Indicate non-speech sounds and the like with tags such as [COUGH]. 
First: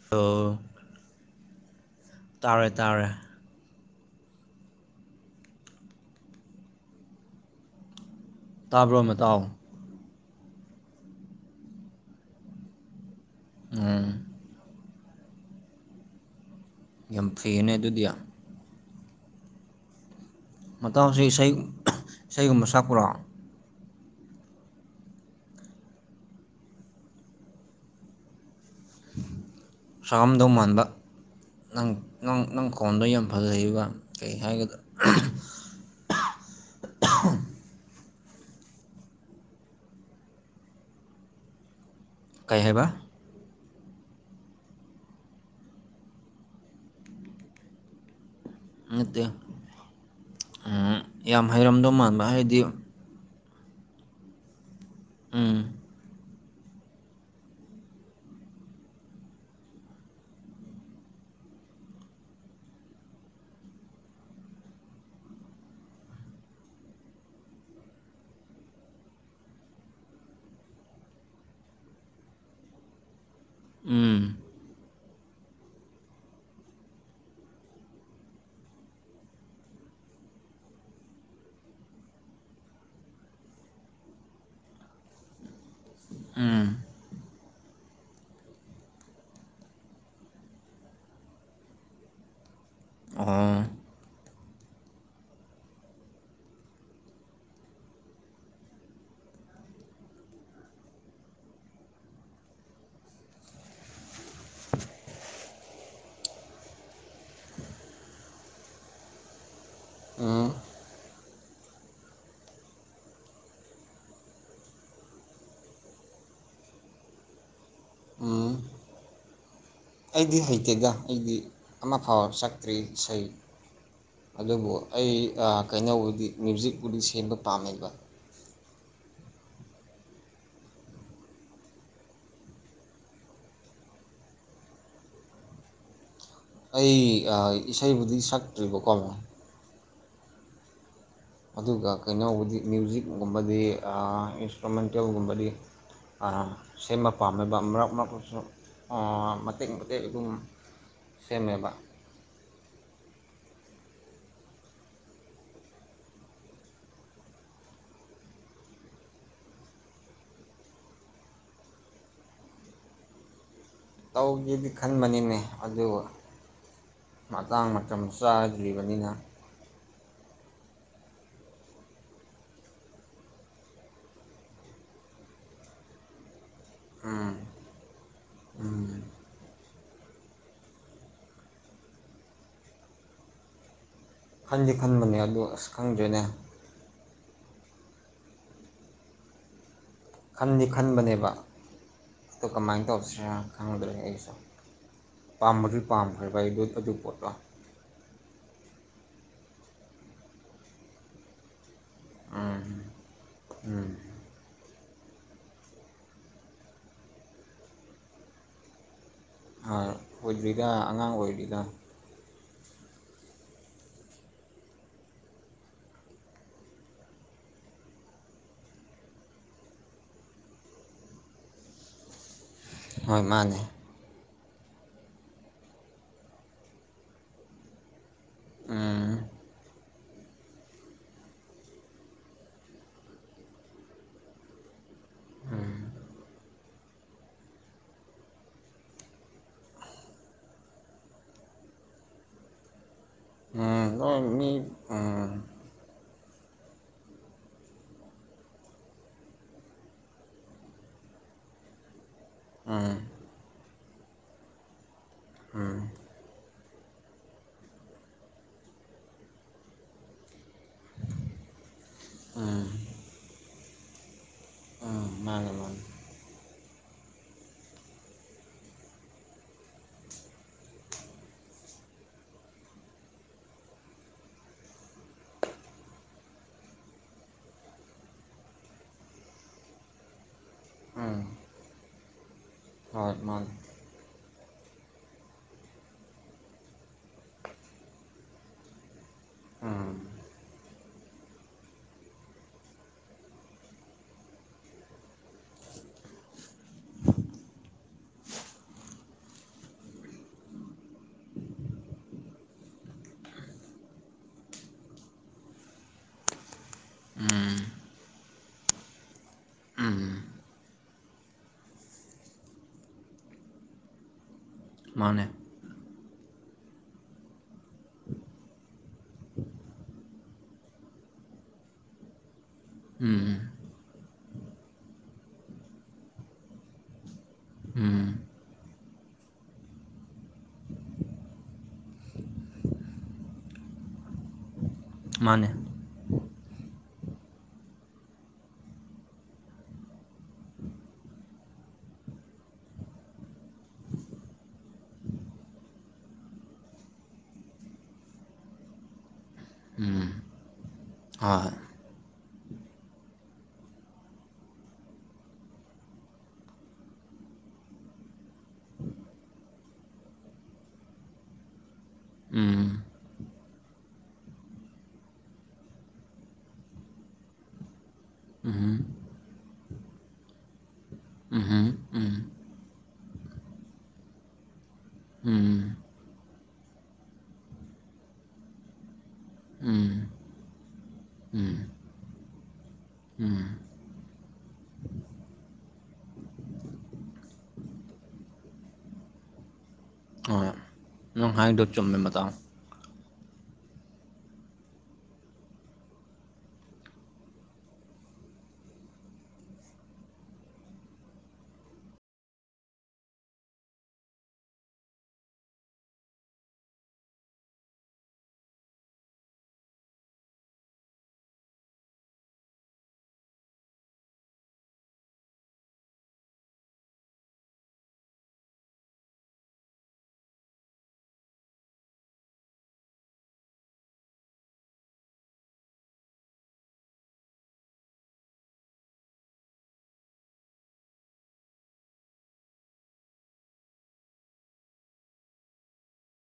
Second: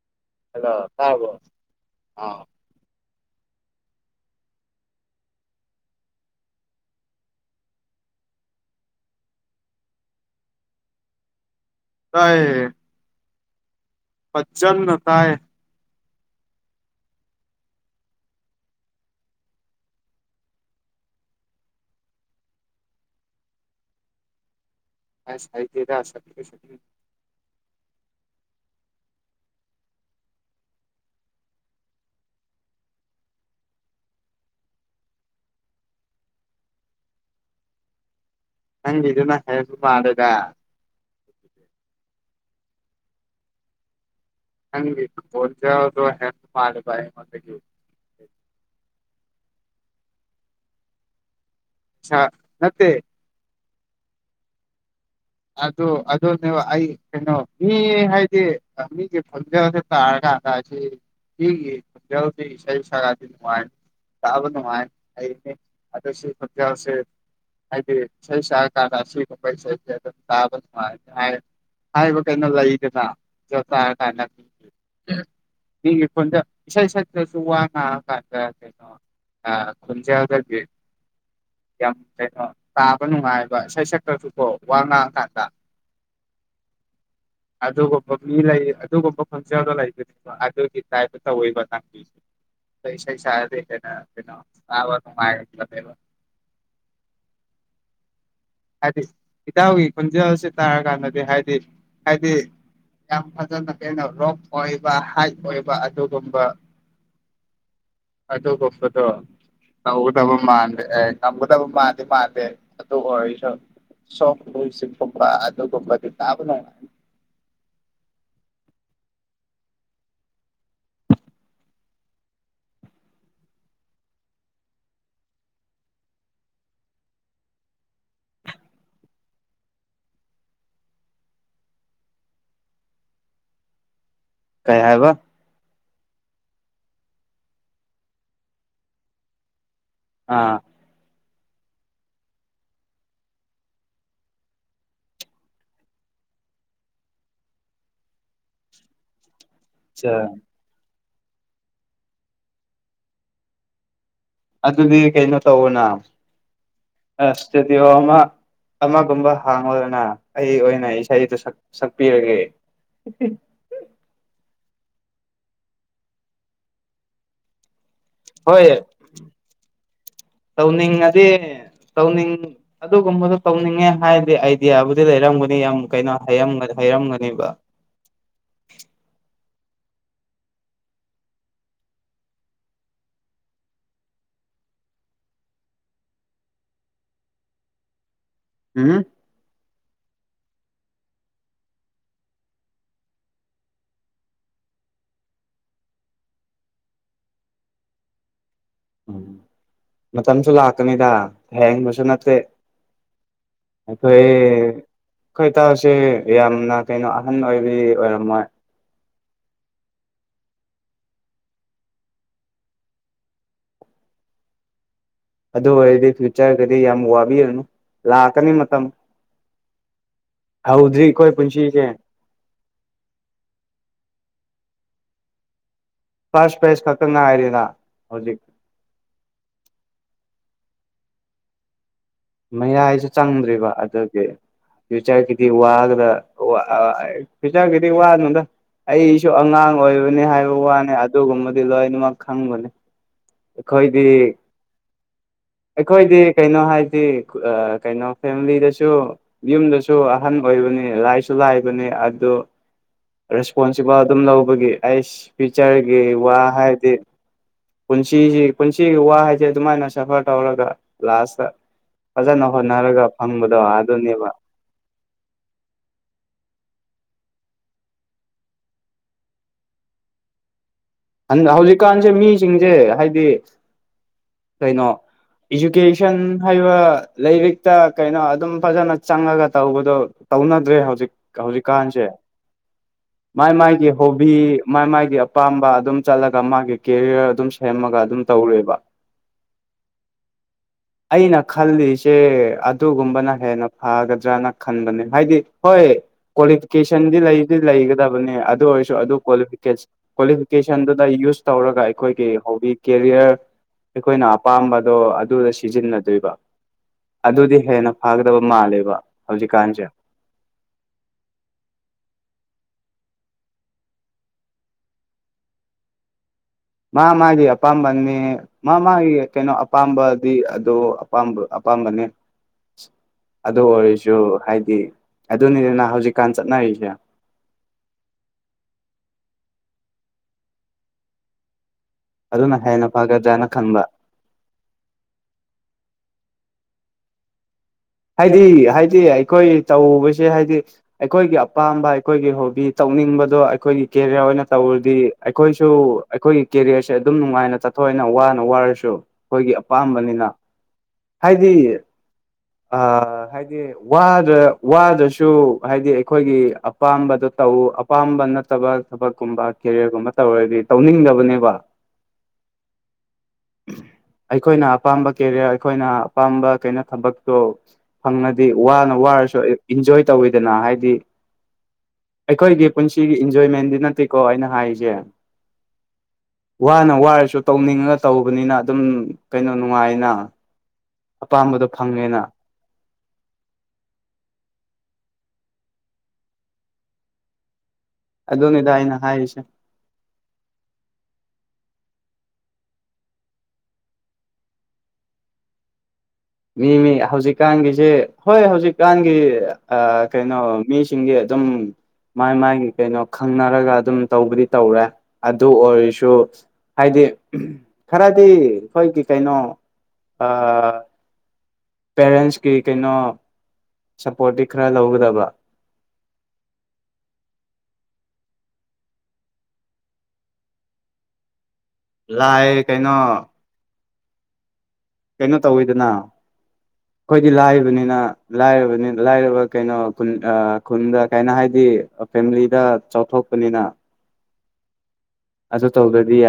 [UNINTELLIGIBLE] ꯑ ꯇꯥꯕ꯭ꯔꫭ ꯑ ꯇꯥꯔꯦ ꯇꯥꯔꯦ ꯇꯥꯕ꯭ꯔꯣ ꯃꯇꯥꯎ ꯇꯥꯏꯌꯦ ꯎꯝ ꯐꯖꯅ ꯇꯥꯏ ꯌꯥꯝ ꯐ꯭ꯔꯤꯌꯦꯅꯦ ꯑꯗꯨꯗꯤ ꯃꯇꯥꯎꯁꯤ ꯏꯁꯩ ꯏꯁꯩꯒꯨꯝꯕ ꯁꯛꯄ꯭ꯔꯣ ꯑꯥꯏꯁ ꯍꯩꯇꯦꯗ ꯁꯛꯄ [UNINTELLIGIBLE] ꯁꯛꯑꯝꯗꯧ ꯃꯥꯟꯕ ꯅꯪ ꯅꯪ ꯅꯪ ꯈꫭꯟꯗꯣ ꯌꯥꯝ ꯐꯖꯩꯕ ꯀꯩ ꯍꯥꯏꯒꯗ꯭ꯔ [UNINTELLIGIBLE] ꯅꯪꯒꯤꯗꯨꯅ ꯍꯦꯟꯕ ꯃꯥꯜꯂꯦꯗ ꯀꯩ ꯍꯥꯏꯕ ꯅꯪꯒꯤ ꯈꫭꯟꯗꫭ [UNINTELLIGIBLE] ꯃꯥꯜꯂꯦꯕ ꯑꯩꯉꯣꯟꯗꯒꯤ ꯅꯠꯇꯦ ꯎꯝ ꯌꯥꯝ ꯍꯩꯔꯝꯗꯧ ꯁꯥ ꯃꯥꯟꯕ ꯍꯥꯏꯗꯤ ꯅꯠꯇꯦ ꯎꯝ ꯑꯗꯣ ꯑ ꯑꯗꯨꯅꯦꯕ ꯑꯩ ꯀꯩꯅꯣ ꯃꯤ ꯍꯥꯏꯗꯤ ꯃꯤꯒꯤ ꯈꯣꯟꯖꯦꯜꯁꯦ ꯇꯥꯔ ꯀꯥꯟꯗ ꯑꯁꯤ ꯃꯤꯒꯤ ꯈꯣꯟꯖꯦꯜꯁꯦ ꯏꯁꯩ ꯁꯛꯑꯗꯤ ꯅꯨꯡꯉꯥꯏꯅꯤ ꯇꯥꯕ ꯅꯨꯡꯉꯥꯏ ꯑꯩꯗꯤ ꯑꯗꯨꯁꯨ ꯈꯣꯟꯖꯦꯜꯁꯤ ꯍꯥꯏꯗꯤ ꯏꯁꯩ ꯁꯛꯑ ꯀꯥꯟꯗ ꯑꯁꯤ ꯒꯨꯝꯕ ꯏꯁꯩꯁꯦ ꯇꯥꯕ ꯅꯨꯡꯉꯥꯏꯅꯤ ꯍꯥꯏꯕ ꯍꯥꯏꯕ ꯀꯩꯅꯣ ꯂꯩꯗꯅ ꯑꯗꫭ ꯎꯝ ꯇꯥꯔꯀꯥꯟꯗ [UNINTELLIGIBLE] ꯃꯤꯒꯤ ꯈꯨꯟꯗ ꯏꯁꯩ ꯁꯛꯇ꯭ꯔꯁꯨ ꯋꯥ ꯉꯥꯡꯉꯀꯥꯟꯗ ꯀꯩꯅꯣ ꯑ ꯈꯣꯟꯖꯦꯜꯗꯒꯤ ꯌꯥꯝ ꯀꯩꯅꯣ ꯇꯥꯕ ꯅꯨꯡꯉꯥꯏꯕ ꯏꯁꯩ ꯁꯛꯇ꯭ꯔꯁꯨꯀꯣ ꯋꯥ ꯉꯥꯡꯉ ꯀꯥꯟꯗ ꯎꯝ ꯑꯗꯨꯒꯨꯝꯕ ꯃꯤ ꯂꯩ ꯑꯗꯨꯒꯨꯝꯕ ꯈꯣꯟꯖꯦꯜꯗꯣ [UNINTELLIGIBLE] ꯑꯗꯨꯒꯤ ꯇꯥꯏꯞ ꯇꯧꯋꯦꯕ ꯅꯪꯗꯤ ꯈꯣꯏ ꯏꯁꯩ ꯁꯛꯑꯗꯤ ꯑꯣ ꯀꯩꯅꯣ ꯀꯩꯅꯣ ꯇꯥꯕ ꯅꯨꯡꯉꯥꯏꯒꯅꯦꯕ ꯍꯥꯏꯗꯤ ꯏꯇꯥꯎꯒꯤ ꯈꫭꯟꯖꯦꯜꯁꯤ ꯇꯥꯔꯀꯥꯟꯗꯗꯤ ꯍꯥꯏꯗꯤ ꯍꯥꯏꯗꯤ ꯌꯥꯝ ꯐꯖꯅ ꯀꯩꯅꫭ ꯔꯣꯛ ꯑꯣꯏꯕ ꯍꯥꯏꯠ ꯑꯣꯏꯕ ꯑꯗꯨꯒꯨꯝꯕ ꯑꯗꯨꯒꯨꯝꯕꯗꯣ ꯇꯧꯒꯗꯕ ꯎꯝ ꯃꯥꯟꯗꯦ ꯑꯦ ꯇꯝꯒꯗꯕ ꯃꯥꯟꯗꯤ ꯃꯥꯟꯗꯦ ꯑꯗꯨꯑꯣꯏ ꯁꯨ ꯁꯣꯞ [UNINTELLIGIBLE] ꯀꯨꯝꯕ ꯑꯗꯒꯨꯝꯕꯗꯤ ꯇꯥꯕ ꯎꯝ ꯑꯩꯗꯤ ꯍꯩꯇꯦꯗ ꯑꯩꯗꯤ ꯑꯃ ꯐꯥꯎ ꯁꯛꯇ꯭ꯔꯤ ꯏꯁꯩ ꯑꯗꯨꯕꯨ ꯑꯩ ꯑꯥ ꯀꯩꯅꯣꯕꯨꯗꯤ ꯃ꯭ꯌꯨꯖꯤꯛꯄꯨꯗꯤ ꯁꯦꯝꯕ ꯄꯥꯝꯃꯦꯕ ꯀꯩ ꯍꯥꯏꯕ ꯑꯩ ꯑꯥ ꯏꯁꯩꯕꯨꯗꯤ ꯁꯛꯇ꯭ꯔꯤꯕꯀꯣ ꯑꯥ ꯑꯗꯨꯒ ꯀꯩꯅꯣꯕꯨꯗꯤ ꯃ꯭ꯌꯨꯖꯤꯛꯒꯨꯝꯕꯗꯤ ꯑꯥ ꯏꯟꯁꯇ꯭ꯔꯨꯃꯦꯟꯇꯦꯜꯒꯨꯝꯕꯗꯤ ꯑ ꯁꯦꯝꯕ ꯄꯥꯝꯃꯦꯕ ꯃ꯭ꯔꯛ ꯃꯔꯛꯇꯁꯨ [UNINTELLIGIBLE] ꯃꯇꯦꯛ ꯃꯇꯦꯛ ꯑꯆꯥ ꯑꯗꯨꯝ ꯁꯦꯝꯃꯦꯕ ꯑꯗꯨꯗꯤ ꯀꯩꯅꯣ ꯇꯧꯋꯣꯅ ꯑ ꯏꯁꯇꯨꯗꯤꯌꯣ ꯑꯃ ꯑꯃꯒꯨꯝꯕ ꯍꯥꯡꯉꯣꯗꯅ ꯑꯩ ꯑꯣꯏꯅ ꯏꯁꯩꯗꯨ ꯁꯛ ꯁꯛꯄꯤꯔꯒꯦ ꯇꯧꯒꯦꯗꯤ ꯈꯟꯕꯅꯤꯅꯦ ꯑꯗꯨ ꯃꯇꯥꯡ ꯃꯇꯝ ꯍꯣꯏ ꯆꯥꯗ꯭ꯔꯤꯕꯅꯤꯅ ꯇꯧꯅꯤꯡꯉꯗꯤ ꯇꯧꯅꯤꯡ ꯑꯗꯨꯒꯨꯝꯕꯗꯣ ꯇꯧꯅꯤꯡꯉꯦ ꯍꯥꯏꯔꯗꯤ ꯑꯥꯏꯗꯤꯌꯥꯕꯨꯗꯤ ꯂꯩꯔꯝꯒꯅꯤ ꯌꯥꯝ ꯀꯩꯅꯣ ꯍꯩꯔꯝ ꯎꯝ ꯍꯩꯔꯝꯒꯅꯤꯕ ꯎꯝ ꯈꯟꯗꯤ ꯈꯟꯕꯅꯦ ꯑꯗꯣ ꯑꯁ ꯈꯪꯗ꯭ꯔꯦꯅꯦ ꯎꯝꯍꯨꯝ ꯈꯟꯗꯤ ꯈꯟꯕꯅꯦꯕ ꯑꯗꯣ ꯀꯃꯥꯏꯟ ꯇꯧꯁꯤꯔ ꯈꯪꯗ꯭ꯔꯦ ꯑꯩꯁꯨ ꯄꯥꯝꯕꯨꯗꯤ ꯄꯥꯝꯈ꯭ꯔꯦꯕ ꯑꯩ ꯑꯗꯨ ꯄꯣꯠꯇꯣ ꯃꯇꯝꯁꯨ ꯂꯥꯛꯀꯅꯤꯗ ꯊꯦꯡꯕꯁꯨ ꯅꯠꯇꯦ ꯎꯝ ꯎꯝ ꯑꯈꯣꯏ ꯈꯣꯏ ꯏꯇꯥꯎꯁꯦ ꯌꯥꯝꯅ ꯀꯩꯅꯣ ꯑꯍꯟ ꯑꯣꯏꯕꯗꯤ ꯑꯣꯏꯔꯝꯃꯣꯏ [UNINTELLIGIBLE] ꯑꯣꯏꯗ꯭ꯔꯤꯗ ꯑꯉꯥꯡ ꯑꯣꯏꯔꯤꯗ ꯑꯗꯨ ꯑꯣꯏꯔꯗꯤ ꯐ꯭ꯌꯨꯆꯔꯒꯗꯤ ꯌꯥꯝ ꯋꯥꯕꯤꯔꯨꯅꯨ ꯂꯥꯛꯀꯅꯤ ꯃꯇꯝ ꯍꯧꯗ꯭ꯔꯤ ꯑꯈꯣꯏ ꯄꯨꯟꯁꯤꯁꯦ ꯍꯣꯏ ꯃꯥꯅꯦ ꯐꯥꯔꯁ [UNINTELLIGIBLE] ꯈꯛꯇ ꯉꯥꯏꯔꯤꯅ ꯍꯧꯖꯤꯛ ꯎꯝ ꯃꯌꯥꯏꯁꯨ ꯆꯪꯗ꯭ꯔꯤꯕ ꯑꯗꯨꯒꯤ ꯐ꯭ꯌꯨꯆꯔꯒꯤꯗꯤ ꯋꯥ [UNINTELLIGIBLE] ꯋ ꯐ꯭ꯌꯨꯆꯔꯒꯤꯗꯤ ꯋꯥꯒꯅꯨꯗ ꯑꯩꯁꯨ ꯑꯉꯥꯡ ꯑꯣꯏꯕꯅꯦ ꯍꯥꯏꯕ ꯋꯥꯅꯦ ꯑꯗꯨꯒꯨꯝꯕꯗꯤ ꯂꯣꯏꯅꯃꯛ ꯈꯪꯕꯅꯦ ꯎꯝ ꯂꯣꯏ ꯃꯤ ꯎꯝ ꯑꯈꯣꯏꯗꯤ ꯀꯩꯅꯣ ꯍꯥꯏꯗꯤ ꯀꯩꯅꯣ ꯐꯦꯃꯤꯂꯤꯗꯁꯨ ꯌꯨꯝꯗꯁꯨ ꯑꯍꯟ ꯑꯣꯏꯕꯅꯦ ꯂꯥꯏꯁꯨ ꯂꯥꯏꯕꯅꯦ ꯑꯗꯨ ꯎꯝ ꯔꯦꯁꯄꯣꯟꯁꯤꯕꯜ ꯑꯗꯨꯝ ꯂꯧꯕꯒꯤ ꯑꯩ ꯎꯝ ꯐ꯭ꯌꯨꯆꯔꯒꯤ ꯋꯥ ꯍꯥꯏꯔꯗꯤ ꯄꯨꯟꯁꯤꯁꯤ ꯄꯨꯟꯁꯤꯒꯤ ꯋꯥ ꯍꯥꯏꯁꯦ ꯑꯗꯨꯃꯥꯏꯅ ꯁꯐꯔ ꯇꯧꯔꯒ ꯂꯥꯁꯇ ꯐꯖꯅ ꯍꯣꯠꯅꯔꯒ ꯐꯪꯕꯗꯣ ꯑꯗꯨꯅꯦꯕ ꯃꯥꯅꯤ ꯃꯥꯅꯤ [UNINTELLIGIBLE] ꯍꯧꯖꯤꯛꯀꯥꯟꯁꯦ ꯃꯤꯁꯤꯡꯁꯦ ꯍꯥꯏꯗꯤ ꯀꯩꯅꯣ ꯏꯖꯨꯀꯦꯁꯟ ꯍꯥꯏꯕ ꯂꯥꯏꯔꯤꯛꯇ ꯀꯩꯅꯣ ꯑꯗꯨꯝ ꯐꯖꯅ ꯆꯪꯉꯒ ꯇꯧꯕꯗꯣ ꯇꯧꯅꯗ꯭ꯔꯦ ꯍꯧꯖꯤꯛ ꯎꯝ ꯍꯧꯖꯤꯛꯀꯥꯟꯁꯦ ꯍꯣꯏ ꯃꯥꯅꯦ ꯃꯥꯏ ꯃꯥꯥꯏꯒꯤ ꯍꯣꯕꯤ ꯃꯥꯏ ꯃꯥꯥꯏꯒꯤ ꯑꯄꯥꯝꯕ ꯑꯗꯨꯝ ꯆꯠꯂꯒ ꯃꯥꯒꯤ ꯀꯦꯔꯤꯌꯔ ꯑꯗꯨꯝ ꯁꯦꯝꯃꯒ ꯑꯗꯨꯝ ꯇꯧꯔꯦꯕ [UNINTELLIGIBLE] ꯑꯩꯅ ꯈꯜꯂꯤꯁꯦ ꯑꯗꯨꯒꯨꯝꯕꯅ ꯍꯦꯟꯅ ꯐꯥꯒꯗ꯭ꯔꯅ ꯈꯟꯕꯅꯦ ꯍꯥꯏꯗꯤ ꯍꯣꯏ ꯀ꯭ꯋꯥꯂꯤꯐꯤꯀꯦꯁꯟꯗꯤ ꯂꯩꯗꯤ ꯂꯩꯒꯗꯕꯅꯦ ꯑꯗꯨ ꯑꯣꯏꯁꯨ ꯑꯗꯨ ꯀ꯭ꯋꯥꯂꯤꯐꯤꯀꯦꯁꯟ ꯀ꯭ꯋꯥꯂꯤ ꯐꯤꯀꯦꯁꯟꯗꯨꯗ ꯌꯨꯁ ꯇꯧꯔꯒ ꯑꯩꯈꯣꯏꯒꯤ ꯍꯣꯕꯤ ꯀꯦꯔꯤꯌꯔ ꯑꯩꯈꯣꯏꯅ ꯑꯄꯥꯝꯕꯗꯣ ꯑꯗꯨꯗ ꯁꯤꯖꯤꯟꯅꯗꯣꯏꯕ ꯑꯗꯨꯗꯤ ꯎꯝ ꯍꯦꯟꯅ ꯐꯒꯗꯕ ꯃꯥꯜꯂꯦꯕ ꯍꯧꯖꯤꯛꯀꯥꯟꯖꯦ ꯎꯝ ꯃꯥꯟꯅꯦ ꯃꯥ ꯃꯥꯒꯤ ꯑꯄꯥꯝꯕꯅꯦ ꯃꯥ ꯃꯥꯒꯤ ꯀꯩꯅꯣ ꯑꯄꯥꯝꯕꯗꯤ ꯑꯗꯣ ꯑꯄꯥꯝꯕ ꯑꯄꯥꯝꯕꯅꯦ ꯎꯝ ꯑꯗꯨ ꯑꯣꯏꯔꯁꯨ ꯍꯥꯏꯗꯤ ꯑꯗꯨꯅꯤꯗꯅ ꯍꯧꯖꯤꯛꯀꯥꯟ ꯆꯠꯅꯔꯤꯖꯦ ꯎꯝ ꯑꯗꯨꯅ ꯍꯦꯟꯅ ꯐꯒꯗ꯭ꯔꯅ ꯈꯟꯕ ꯃꯥꯟꯅꯦ ꯍꯥꯏꯗꯤ ꯍꯥꯏꯗꯤ ꯑꯩꯈꯣꯏ ꯇꯧꯕꯁꯦ ꯍꯥꯏꯗꯤ ꯑꯩꯈꯣꯏꯒꯤ ꯑꯄꯥꯝꯕ ꯑꯩꯈꯣꯏꯒꯤ ꯍꯣꯕꯤ ꯇꯧꯅꯤꯡꯕꯗꯣ ꯑꯩꯈꯣꯏꯒꯤ ꯀꯦꯔꯤꯌꯔ ꯑꯣꯏꯅ ꯇꯧꯔꯗꯤ ꯑꯩꯈꯣꯏꯁꯨ ꯑꯩꯈꯣꯏꯒꯤ ꯀꯦꯔꯤꯌꯔꯁꯦ ꯑꯗꯨꯝ ꯅꯨꯡꯉꯥꯏꯅ ꯆꯠꯊꯣꯛꯑꯦꯅ ꯋꯥꯅ ꯋꯥꯔꯁꯨ ꯈꯣꯏꯒꯤ ꯎꯝ ꯑꯄꯥꯝꯕꯅꯤꯅ ꯍꯣꯏ ꯍꯥꯏꯗꯤ ꯑꯥ ꯍꯥꯏꯗꯤ ꯋꯥꯗ꯭ꯔ ꯋꯥꯗ꯭ꯔꯁꯨ ꯍꯥꯏꯗꯤ ꯑꯩꯈꯣꯏꯒꯤ ꯑꯞ ꯑꯄꯥꯝꯕꯗꯣ ꯇꯧ ꯑꯄꯥꯝꯕ ꯅꯠꯇꯕ ꯊꯕꯛꯀꯨꯝꯕ ꯀꯦꯔꯤꯌꯔꯒꯨꯝꯕ ꯇꯧꯔꯗꯤ ꯇꯧꯅꯤꯡꯗꯕꯅꯦꯕ ꯎꯝ ꯑꯩꯈꯣꯏꯅ ꯑꯄꯥꯝꯕ ꯀꯦꯔꯤꯌꯔ ꯑꯩꯈꯣꯏꯅ ꯑꯄꯥꯝꯕ ꯀꯩꯅꯣ ꯊꯕꯛ ꯇꯣ ꯐꯪꯅꯗꯦ ꯎꯝꯍꯨꯝ ꯋꯥꯅ ꯋꯥꯔꯁꯨ ꯏꯟꯖꯣꯏ ꯇꯧꯋꯤꯗꯅ ꯍꯥꯏꯗꯤ ꯎꯝꯍꯨꯝ ꯎꯝ ꯑꯩꯈꯣꯏꯒꯤ ꯄꯨꯟꯁꯤꯒꯤ ꯏꯟꯖꯣꯏꯃꯦꯟꯗꯤ ꯅꯠꯇꯦꯀꯣ ꯑꯩꯅ ꯍꯥꯏꯔꯤꯖꯦ ꯎꯝ ꯋꯥꯅ ꯋꯥꯔꯁꯨ ꯇꯧꯅꯤꯡꯉꯒ ꯇꯧꯕꯅꯤꯅ ꯑꯗꯨꯝ ꯀꯩꯅꯣ ꯎꯝ ꯅꯨꯡꯉꯥꯏꯅ ꯎꯝ ꯎꯝ ꯑꯄꯥꯝꯕꯗꯣ ꯐꯪꯉꯦꯅ ꯎꯝ ꯑꯗꯨꯅꯤꯗ ꯑꯩꯅ ꯍꯥꯏꯔꯤꯁꯦ ꯍꯣꯏ ꯅꯪ ꯍꯥꯏꯗꯣ ꯆꯨꯝꯃꯦ ꯃꯇꯥꯎ ꯃꯤ ꯃꯤ ꯍꯧꯖꯤꯛꯀꯥꯟꯒꯤꯁꯦ ꯍꯣꯏ ꯍꯧꯖꯤꯛꯀꯥꯟꯒꯤ ꯀꯩꯅꯣ ꯃꯤꯁꯤꯡꯒꯤ ꯑꯗꯨꯝ ꯃꯥꯥꯏ ꯃꯥꯒꯤ ꯀꯩꯅꯣ ꯈꯪꯅꯔꯒ ꯑꯗꯨꯝ ꯇꯧꯕꯗꯤ ꯇꯧꯔꯦ ꯑꯗꯨ ꯑꯣꯏꯔꯁꯨ ꯍꯥꯏꯗꯤ ꯈꯔꯗꯤ ꯑꯩꯈꯣꯏꯒꯤ ꯀꯩꯅꯣ ꯑꯥ ꯄꯦꯔꯦꯟꯁꯀꯤ ꯀꯩꯅꯣ ꯁꯞꯄꯣꯔꯠꯇꯤ ꯈꯔ ꯂꯧꯒꯗꯕ ꯂꯥꯏꯑꯦ ꯀꯩꯅꯣ ꯀꯩꯅꯣ ꯇꯧꯋꯤꯗꯅ [INAUDIBLE] ꯈꯣꯏꯗꯤ ꯂꯥꯏꯕꯅꯤꯅ ꯂꯥꯏꯔꯕꯅꯤꯅ ꯂꯥꯏꯔꯕ ꯀꯩꯅꯣ ꯈꯨꯟ ꯈꯨꯟꯗ ꯀꯥꯏꯅꯣ ꯍꯥꯏꯗꯤ ꯐꯦꯃꯤꯂꯤꯗ ꯆꯥꯎꯊꯣꯛꯄꯅꯤꯅ [INAUDIBLE] ꯑꯗꯨ ꯇꯧꯗꯗꯤ ꯌꯥ